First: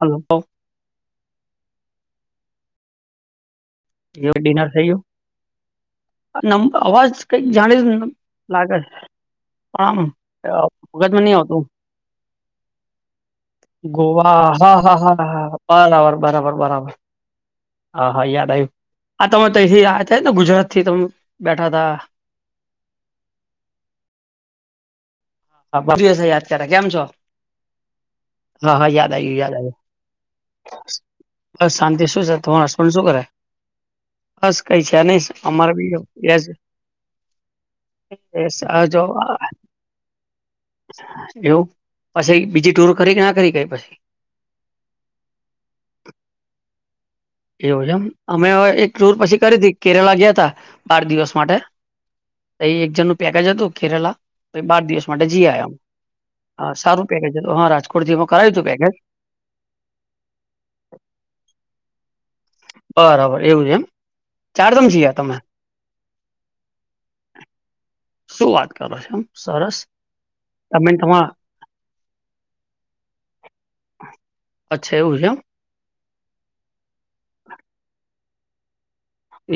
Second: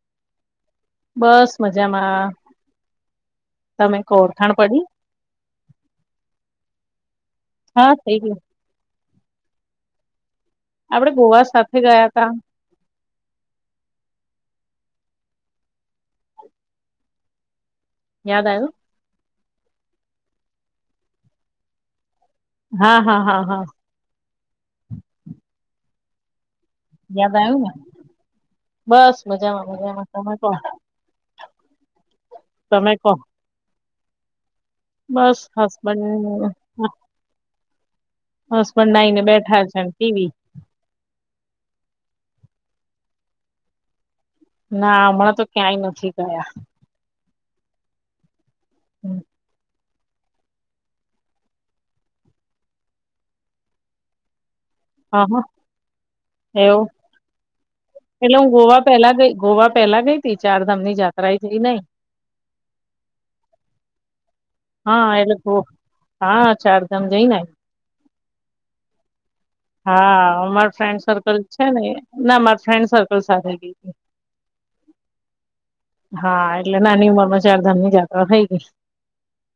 હલ્ો ક બસ મજામાં તમે કો જે ઓળખાણ ડિનર પડી થઈ ગયો અવાજ કઈક જાણી હા થઈ ગયું. લાગે આમ આપડે ભગજમાં નહ ગોવા આવતું સાથે ગયા તા ગોવા હા હા હા હા બરાબર બરાબર બરાબર હા હા યાદ આવ્યું આ તમે તથી આ થાય ને ગુજરાત થી તમે બેઠા તા હા હા હા હા હી અ્યારે કેમ છો યાદ આવ્યું ને. હા હા યાદ બસ આવ્યું યાદ મજામાં આવ્યું મજામાં તમે કો બ શાંતિ શું છે તમાર તમે હસબન્ડ શું કો. કરે બસ કઈ છે નહી બસ અમારે બી જો હસબેન્ડ હસબન્ડ આ આવીને બેઠા છે ટીવી એવું પછી બીજી ટુર કરી કે ના કરી કઈ પછી ના હમણાં તો ક્યાંય નથી ગયા એવું છેમ અમે એક ટુર પછી કરી હતીી કેરેલા ગયા ત બાર દિવસ માટે એ એક જણનુંું પેકેજ હતું કેરેલા તો બાર દિવસ હા માટે હા. જી આયામ એવું રાજકોટથી અમે પેલે હું કરાવ્યું હતું ગોવા પેકેજ પેલા ગઈ ગોવા પેલા ગઈ ચાર ધામ ની જાયાત્રા એ થઈ નઈ બરાબર એવું છે એમ ચારધામ જઈ હા આયા તમે એટલે હા ચારધામ જઈને શું વાત કરો છે એમ સરસ હા અમાર તમે ન ફ્રેન્ડ તમાર સર્કલ છે ને ના માર ફ્રેન્ડ સર્કલ સાથે ગય અચ્છ એવું છેમ હા એટલે નાની ઉંમર માં ચાર ધામ ની જાયાત્રા થઈ ગઈ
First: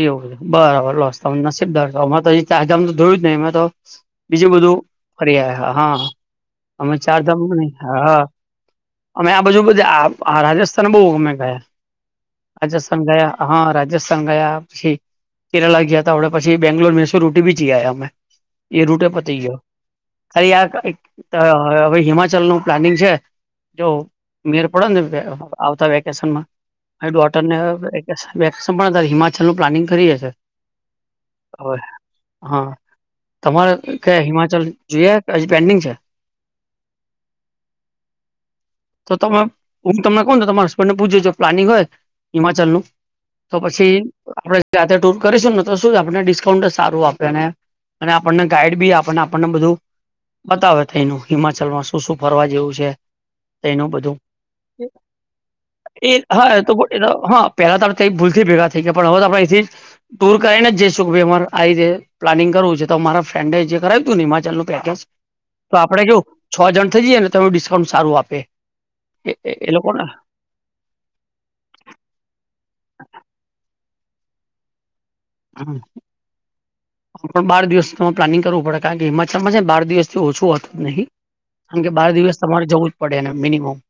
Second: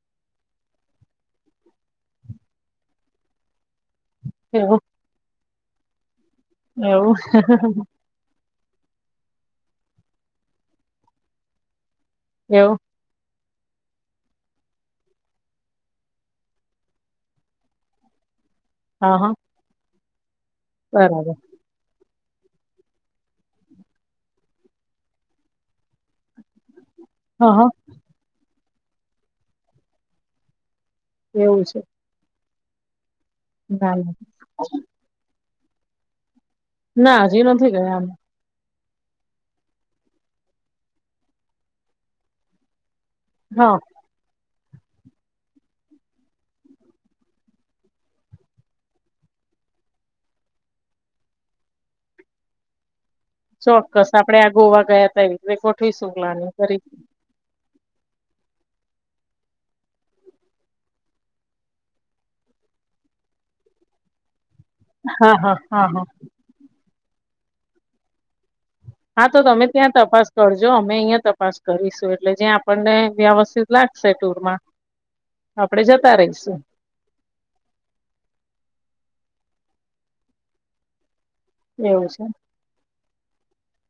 એવું બરાબર લોસ નસીબદાર તો તજ જોયું જ નહી મેં તો બીજું એવું બધું ફરી આયા, હા, અમે એવું ચારધામુ નઈ, હા. અમે આ બાજુ બધે આ આ રાજસ્થાન બઉ અમે ગયા. રાજસ એવું સ્થન ગયા, હા, રાજસ્થાન ગયા પછી કેરેલા ગયા તા અવડે પછી બેંગલોર, મેસુર, ઉટી બી જી આયા અમે. એ રૂટય હા હા પતી ગયો, ખાલી આ એક બરાબર હવે હિમાચલનું પ્લાનિંગ છે જો મેર પડેને આવતા વેકેશનમાં, મારી હા ડોટરને હા એસ વેક હમણાં તાર હિમાચલનું પ્લાનિંગ કરીએ છીએ. એવું હોવે. છે હન, તમાર ના ના કયાં હિમાચલ જોઈ આયા કે હજી પેન્ડિંગ છે? ના, હજી નથી ગયા અમે. તો તમે હું તમને કઉ ન તો તમાર હસબન્ડને પૂછ જો જો પ્લાનિંગ હોય હિમાચલનું તો હા પછી આપડે જાતે ટુર કરીશું ને તો શું આપડને ડિસ્કાઉન્ટ સારું આપે ને અને આપડને ગાઈડ બી આપડને આપડને બધુ બતાવે તઈનું હિમાચલમાં શું શું ફરવા જેવું છે. તઈનું ચોક્કસ બધુ આપડે આ ગોવા એ ગયા ત એવી રીતે ગોઠવીશું એ હઅ પ્લાનિંગ એતો કરી એતો હઅ પહેલા તો આપડે તઈ ભૂલથી ભેગા થઈ ગયા પણ હવે તો આપડે અઈથી જ ટુર કરીને જઈશું કે ભઈ અમાર આ રીતે પ્લાનિંગ કરવું છે, તો મારા ફ્રેન્ડ જે કરાયું તું ન હિમાચલનું પેટર્સ હા હા તો હા આપડે હા કેવું છ જન થઈ જઈએને તો એનું ડિસ્કાઉન્ટ સારું આપે. હા, તો એ એ તમે એ ત્યાં લોકોને તપાસ કરજો અમે અહિયા તપાસ કરીશું એટલે જ્યાં આપણને વ્યવસ્થિત લાગશે ટુરમાં આપડે જતા રઈશું. પણ બાર દિવસનો પ્લાનિંગ કરવું પડે કારણ કે, હિમાચલમાં છે ને બાર દિવસથી ઓછું હોતું નહિ. કારણ કે બાર એવું છે દિવસ તમારે જવું જ પડે એને મિનિમમ.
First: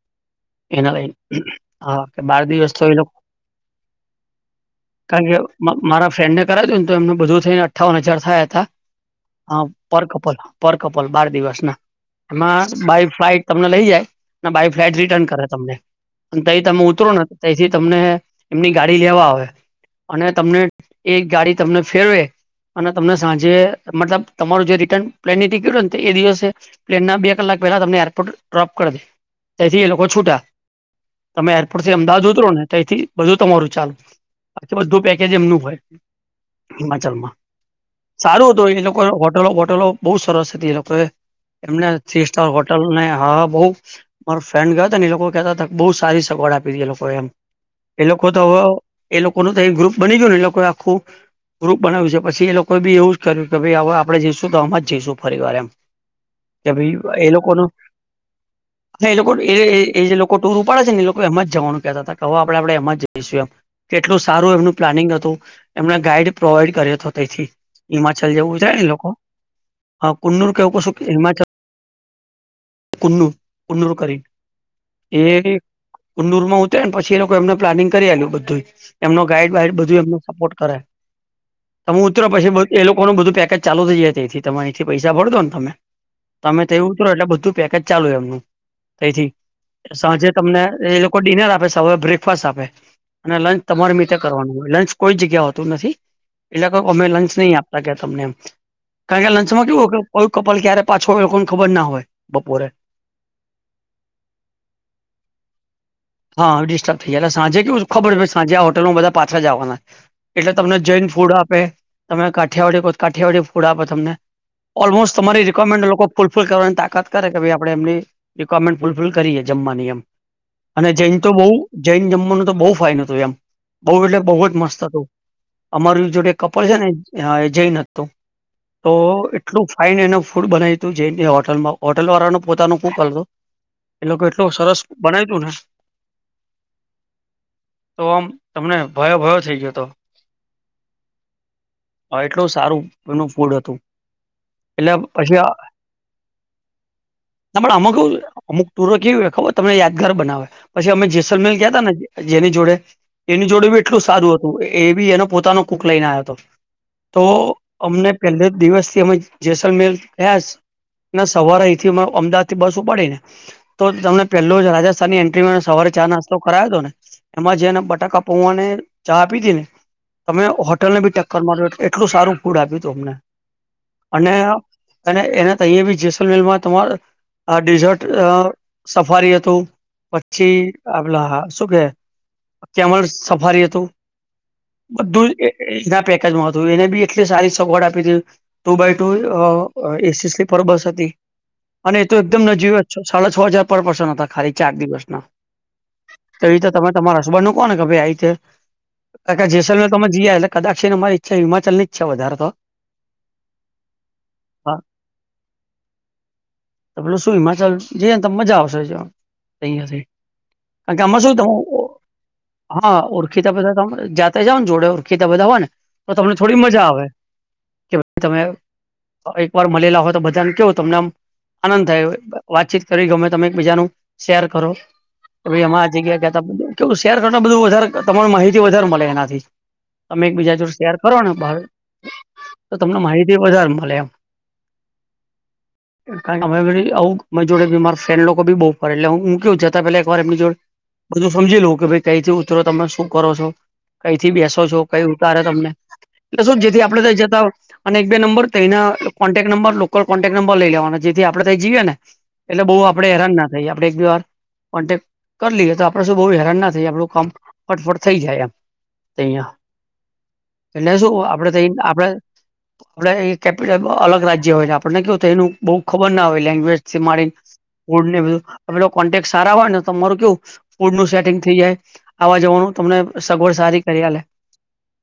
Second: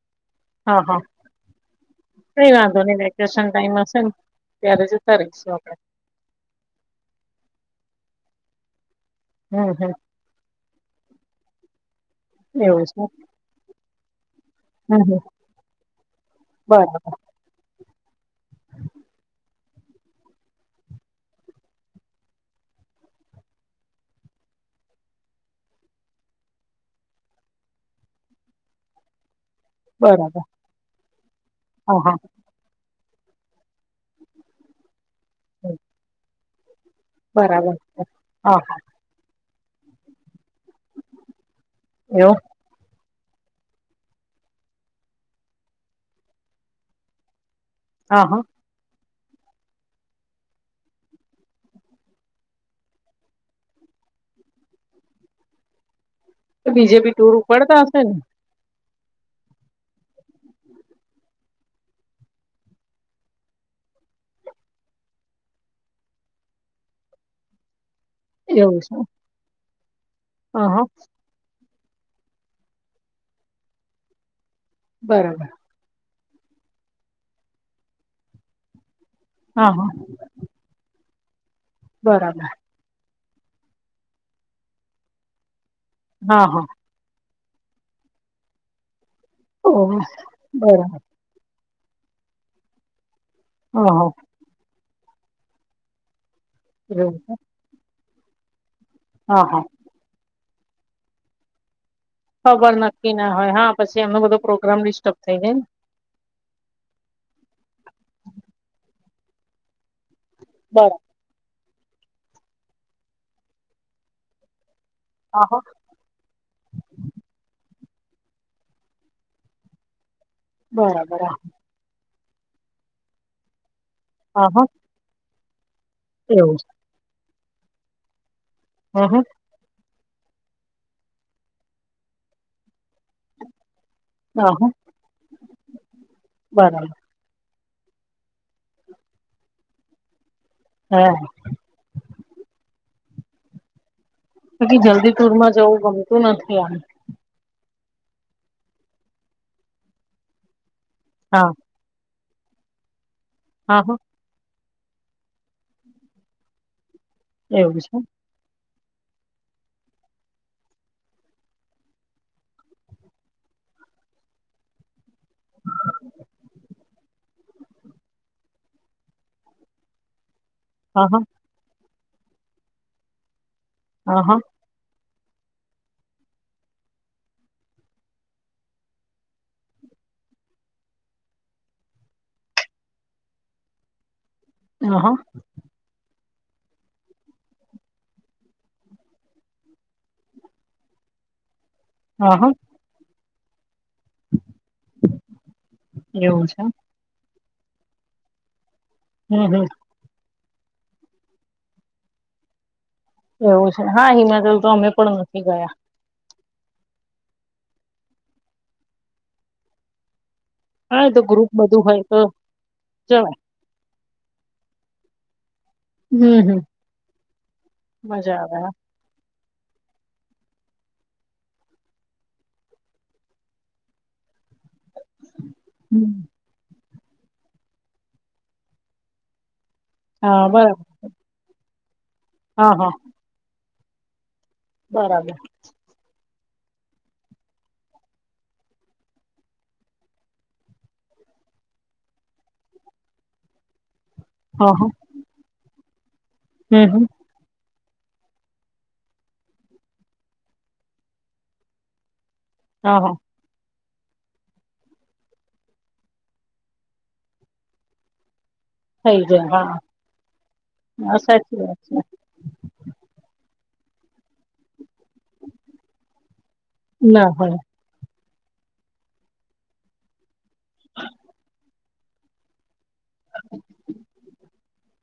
હા એને હા લઈન અ બાર કઈ દિવસ વાંધો તો નહી એનો વેકેશન ટાઈમ હશે ને ત્યારે જતા કારણ કે રહીશું આપડે મ-મારા ફ્રેન્ડને કરાયુ તુન તો એમને બધું થઈન અઠાવન હજાર થયા તા. અ હમ હમ પર કપ પર પર કપલ બાર દિવસના, એમાં એવું છે બાય ફ્લાઈટ તમને લઈ જાય ના બાય ફ્લાઇટ હમ હમ રિટર્ન કરે તમને. અન તઈ તમે બરાબર ઉતરો ને તઈથી તમને એમની ગાડી લેવા આવે અને તમને એક ગાડી તમને ફેરવે અને તમને સાંજે મતલબ તમારું જે રિટર્ન પ્લેનની ટિકિટ હોય ન તો એ દિવસે પ્લેનના બે કલાક પહેલા તમને એરપોર્ટ ડ્રોપ કર દે. તઈથી એ લોકો છૂટા, બરાબર તમે એરપોર્ટથી હા હા અમદાવાદ ઉતરોને તઈથી બધું તમારું ચાલુ, બાકી બધુ પેકેજ એમનું હોય હિમાચલમાં. બરાબર છે સારું હા તો એ હા લો લોકોએ હોટલો-બોટલો બઉ સરસ હતી, એ લોકો એમને થ્રી એવું સ્ટાર હો ટલ ને હા બઉ મારો ફ્રેન્ડ ગયો તોન એ લોકો કેતા તા ક બઉ સારી સગવડ આપી તી એ લોકો એમ. એ હા લોકો હા તો અવ એ લોકોનું તઈ ગ્રુપ બની ગયુ એ લોકોએ આખું ગ્રુપ બનાવ્યું છે, પછી એ લોકોએ બી એવું જ કર્યું કે ભઈ અવ આપડે જઈશું તો આમાં જ જઈશું ફરીવાર એમ. તો કે બીજેપી ટૂર ઉપડતા હશે ને? ના, એ લોકોનું એ એ એ જે લોકો ટૂર ઉપાડે છે ન એ લોકો એમાં જ જવાનું કેતા તા, કે અવ આપડે આપડે એમાં જઈશું એમ. કેટલું સારું એમનું પ્લાનિંગ હતું. એમને ગાઈડ પ્રોવાઈડ કર્યો તો તઈથી. હિમાચલ જેવું છે એ લોકો, હઅ કુન્નુર કે હા એવું હા કશું ક હિમાચલ કુનુ કુન્નુર કરીન, એ બરાબર કન્નુરમાં ઉતરે ન પછી એ લોકો એમને પ્લાનિંગ કરી આલયુ બધુય. એમનો હા ગાઈડ-બાઈડ હા બધુ એમનો સપોર્ટ કરે. તમ ઉતરો બરાબર પછી બ એ લોકોનું બધું પેકેજ ચાલુ થઈ જાય તઈથી તમે અઈથી પૈસા ભરદો ન તમે, હા હા તમે તઈ ઉતરો એટલે બધુ પેકેજ ચાલુ એમનુંથી ઓહ સાંજે તમને બરાબર એ કોઈ ડિનર આપે, સવાર બ્રેકફાસ્ટ આપે અને લંચ તમાર હા એમ હા રીતે કરવાનું હોય. લંચ કોઈ જગ્યાએ હોતું નથી, એટલે કઉ અમે એવું છે લંચ નઈ આપતા કે તમને એમ. કારણ કે હા હા લંચમાં કેવું કે કયું કપલ ક્યારે પાછું આવે એ લોકોન ખબર ના હોય. બપોરે ખબર નક્કી ના હોય હા પછી એમનો બધો પ્રોગ્રામ ડિસ્ટર્બ થઈ જાય એમ હા ડિસ્ટર્બ થઈાય એટલે સાંજે કેવું ખબર સાંજે આ હોટલમાંધા પાછા આવાના એટલે તમને બરાબર જઈન ફૂડ આપે તમે કાઠિયાવાડી કાઠિયાવાડી ફૂડ આપે તમને ઓલમોસ્ટ તમારી હા હા રિક્વાયરમેન્ટ લોકો ફૂલફિલ કરવાની તાકાત કરે કે ભાઈ આપણે એમની રિક્વાયરમેન્ટ ફુલફિલ કરીએ જમવાની એમ. અને જૈન બરાબર તો બહ જૈન જમવાનો તો બહુ ફાયદો હતોું એમ બઉુ એટલે બહુ હા જ હા મસ્ત હતું. અમારું જોડ કપલ છે ને એ જઈન હતું તો હા હા એટલું ફાાઈન એનું ફૂડ બનાવ્યું તું જઈને હોટલમાં હોટલ વાળા ન પોતાનો કુક હતો. એ લોકો એટલું હા હા સરસ બનાય તું ને બરાબર. તો આમ તમને ભયો ભયો થઈ ગયો હતો. હા. હ એટલું સારું એનું ફૂડ હતું. પકી એટલે જલ્દી પછી ટુરમાં જવું ગમતું નથી આ અમુક અમુક ટુરો કેવી હો ખબર તમને યાદગાર બનાવે પછી અમે જઈ હા સલમેન કયા ત ને જેની જોડે એની જોડે હા બી હા એટલું સારું હતું. એ બી એનો પોતાનો કુક લઈને આવ્યો હતો તો એવું છે અમને પહેલે દિવસ થી અમે જેસલમેર ગયા છે. સવારે અહીથી અમદાવાદથી બસ ઉપાડી ને તો તમને પેલોજ રાજસ્થાની. તે મને સવારે ચા નાસ્તો કરાયો હતો ને. એમાં જેને બટાકા પૌવાને ચા આપી હતી ને તમે હોટેલ ને હા બી હા ટક્કર માર્યો. એટલું સારું ફૂડ આપ્યું તું અમને હા અને. હા અને એને અહી બી જેસલમેલમાં તમાર ડેઝર્ટ સફારી હતું. પછી આપલા હા શું કે કેમળ સફારી હતું. હા બધું એના પેકેજમાં હતું એને બી એટલી સારી સગવડ આપી હતી. Two by two AC sleeper bus હતી. અને એ તો હા એકદમ હા નજીવ સાડા છ હજાર પર પર્સન હતા ખાલી ચાર દિવસના. એવું તોવી છે રીતે તમે તમારે હસબન મૂક ને કે ભાઈ આ હમ રીતે હમ જેસલ બલ. તમે જયા એટ કદાચી મારી ઈચછ હિચલ નીઈચ્છ વધારે તો. એવું છે હા હિમાચલ તો હા અમે પણ નથી ગયા. તો પેલો શું હિમાચલ જઈને તો મજા આવશે અહંયા થી. હા એ તો ગામમાં શું ગ્રુપ થયું બધું હોય તો હા જવાય ઓડખી. બધા તમે જાતા જાવ ને જોડે કેટતા બધા હોય ને. તો તમને હમ હમ થોડી મજા આવે કે ભ તમે. મજા આવે હા હ એક વાર મળેલા હોય તો બધાને કેવું તમને આમ. આનંદ થાય વાતચીત કરી ગમે તમે એક બીજાનું શેર કરો. ભાઈ એમાં આ જગ્યા હમ. ગયાતા કેવું શેર કર બધું વધારે તમાર માહિતી વધારે મળે એનાથી. તમે એક હા બીજા જો બરાબર શેર કરો ને ભાવ હા તો હા તમને માહિતી વધારે મળે એમ. બરાબર. કાય ખબર ફડી આવુ મે જોડે મા ફ્રેન લોકો બી બઉુ ફરેટલે હ હું કે. પલા એક વાર એમની જોડ બધું સમજી લઉ કે ભાઈ કઈથી ઉતરો તમે શું કરો છો. કઈ થી બેસો હા છો હા કઈ ઉતારે તમને એટલે શું જેથી હમ આપડે હમ ત જતા હો. અને એક બે નંબર તના contact number local contact number લઈ લેવાનો જેથી આપડણે ત્યાં જીએ ને. એટલે બહુ હા આપડે હા હેરાન ના થાય આપે એક બે વાર. કોન્ટેક કરી લએ તો આપડે શું બહ હેરાન ના થાયએ આપણું કામ ફટફટ થઈ જાય એમ. થઈ તે જાય અયા હા એટલે હા શું આપડે સાચી તો વાત છે આપડે. આપડે એ કેપિટલ અલગ રાજ્ય હોય ને આપને કવુંય એનું બહુ ખબર ના હોય લેંગ્વેજથી ના માડીને. હોય ફૂડને બધું અમે કોન્ટેક સારા હોય ને તમારું કેવું ફૂડ નું સેટિંગ થઈ જાય. આવવા જવાનું તમને સગવડ સારી કરી લે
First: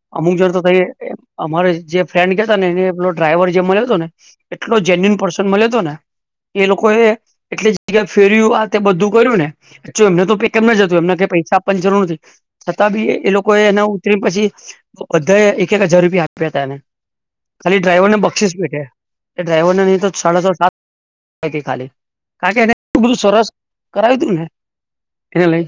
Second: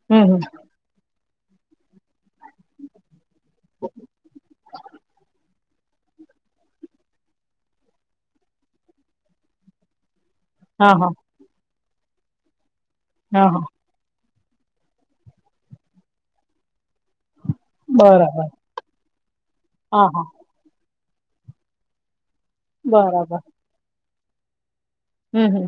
હમ અમુક હમ જોડ તો થઈ. અમારે જે. ફ્રેન્ડ કેતા ને એ પલો ડ્રાઈવર જે મળ્યો હતો ને એટલો જેન્યુન પર્સન મળ્યો હતો ને. એ લોકો એ એટલી જગ્યા ફેર્યું આ તે બધું કર્યું ને એમને તો. કેમ ન હા જતું હા એમને કે પૈસા આપવાની જરૂર નથી છતાં બી એ હા લોકો હા એના. પછી બધાએ એક એક હજાર રૂપિયા આપ્યા હતા એને. ખાલી ડ્રાઈવર ને બરાબર બક્ષીસ બેઠે એ ડ્રાઈવરને નહી હા તો હા સાડા છ સાત. ખાલી કાર કે એનેું બધું બરાબર સરસ કરાવ્યું તુંને. એને હમ લઈ હમ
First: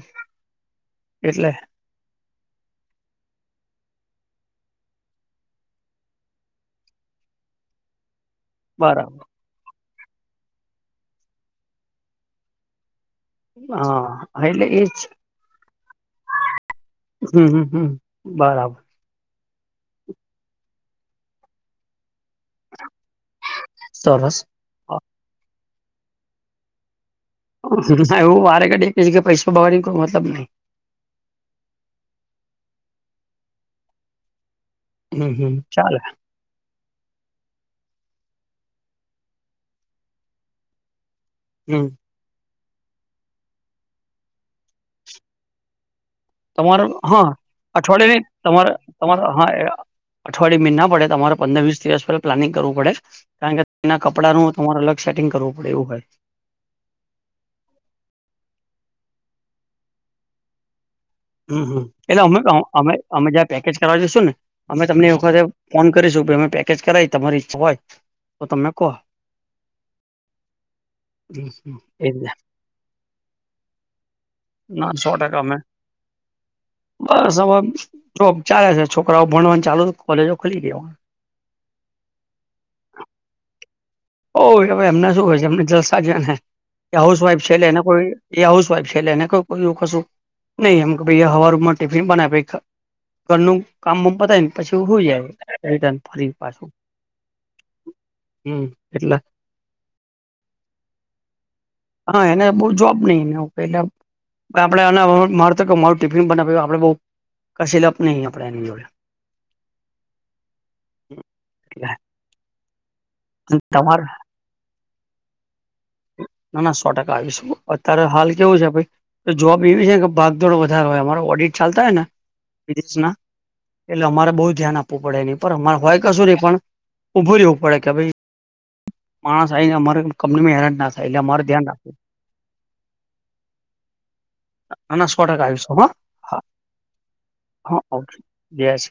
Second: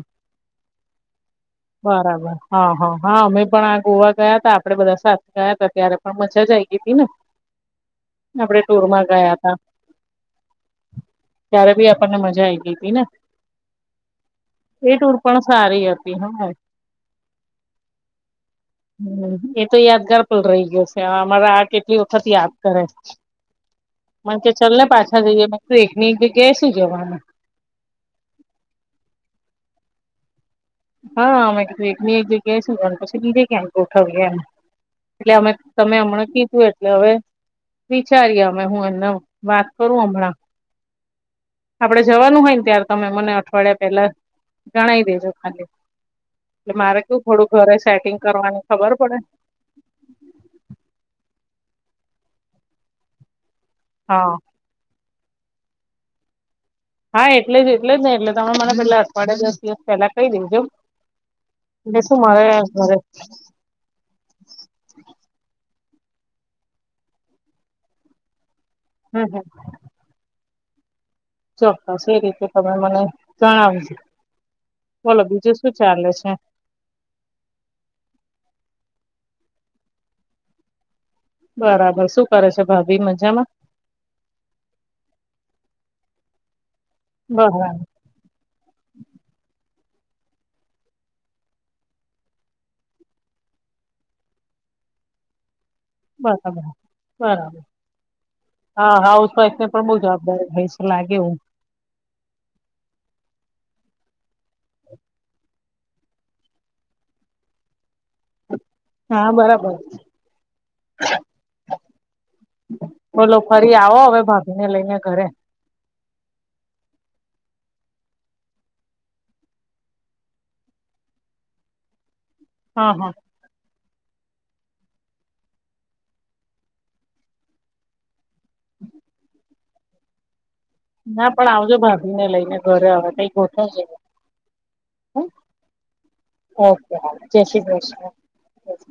એટલે. બરાબર હા હા હા અમે પણ આ ગોવા ગયા ત આપડે બધા સા ગયા હતા ત્યારે. પણ મજા આઈ ગઈ હતીી ને આપડે ટુર માં બરાબર ગયા તા. ત્યારે બી આપણને મજા આઈ ગઈ હતીી ને. હા એટલે એજ એ ટુર પણ સારી આપતીી હ. હમ હ બરાબર. હ એ તો યાદગાર પણ રહી ગયો છે અમારે આ કેટલી વખત યાદ. કરે મ સરસ કે ચલ્ ને પાછા જઈએ તું એકની જ્યા છે જવાનું. એવું વારે ક ડે છે કે પૈસો ભગવાની કોઈ મતલબ નહી. હા મે કધું એક એક જ્યા પછી દીજે કેમ ઉઠાવ. એટલે હમ અમે હમ તમે ચાલે હમણાં કીધું એ. એટલે હવે વિચારીએ અમે હું એમને વાત કરું હમણાં હમ આપડ જવાનું હોય ને ત્યારે તમે મને અઠવાડિયા પેલા ગણાવ દેજો ખાલી. એટલે તમાર મારે કેવું હા થોડું ઘરે સેટિંગ અઠવાડયની કરવાની તમારે ખબર પડે તમાર હા એ અઠવાડિય ના પડે તમારે પંદર વીસ દિવસ પહેલા પ્લાનિંગ કરવું પડે કારણ કે તેના હા કપડાંનું તમારે અલગ સેિંગ કરવું પડે એવું હોય હા એટલે જ એટલે જ નહી એટલે તમે મને પેલા અઠવાડિયા દિવસ પેલા કઈ દેજોમ હમ હમ એટલે અમે અમે ઘરે અમે જ પેકેજ કરાવજ શું ને અમે તમને એક વખતે ફોન કરીશું અમે પેકેજ કરાવી તમારી ઈચ્છા હોય પો તમે કો હમ હમ [unintelligible] હમ, હમ. ચોક્કસ એ રીતના રીતે તમે મને જણાવીજ ના સો બોલો ટકા અમે બીજું સુધી ચાલે છે બસ હવે જોબ ચાલે છે છોકરાઓ ભણવાની ચાલુ કોલેજો ખુલી દેવા બરાબર શું કરે છે ભાભી મજામાં હોવે એમના શું હોય છે એમને જલ સાજવા ને હાઉસ વાઈફ છે એટલે એને બરાબર કોઈ એ હાઉસ વાાઈફ છે એને ક એું કશું નહી એમાઈ હવા રૂપમાં ટિફિન બનાવે ઘરનું કામ પતાય ને પછી હોય જાય રટન બરાબર બરાબર હમ હા એટલે હાઉસ વાઈફ ને પણ બહુ જવાબદારી હોય છે લાગે એવું હા એને બહ જોબ નઈને એટલે આપડે આના મારુંિફિન બનાવ્યું આપડ બહુ કશે લપ નહી આપણે એની જોડે હા બરાબર એટલે બોલો ફરી આવો તમારે હવે ભાભી ને લઈને ઘરે ના ના સો ટકા આવીશું અત્યારે હાલ કેવું છે ભાઈ તો જવાબ એવી છે કે ભાગદોડો વધારેો હોય અમારો ઓડિટ ચાલતા હોય ને હા વિદેશના હા એટલે અમારે બહુ ધ્યાન આપવું પડે એની પર અમારે હોય કસોરી પણ ઉઊભું રવું પડે કે ભાઈ [unintelligible] માણસ [unintelligible] સારે કંનીમે હરાના ના પણ આવજો ભાભી ને લઈને ઘરે હ કઈ ગોઠવજે ના ના સો ટકા આવીશું હા હા ઓકે જય શ્રી હા ક ઓકે જય શ્રી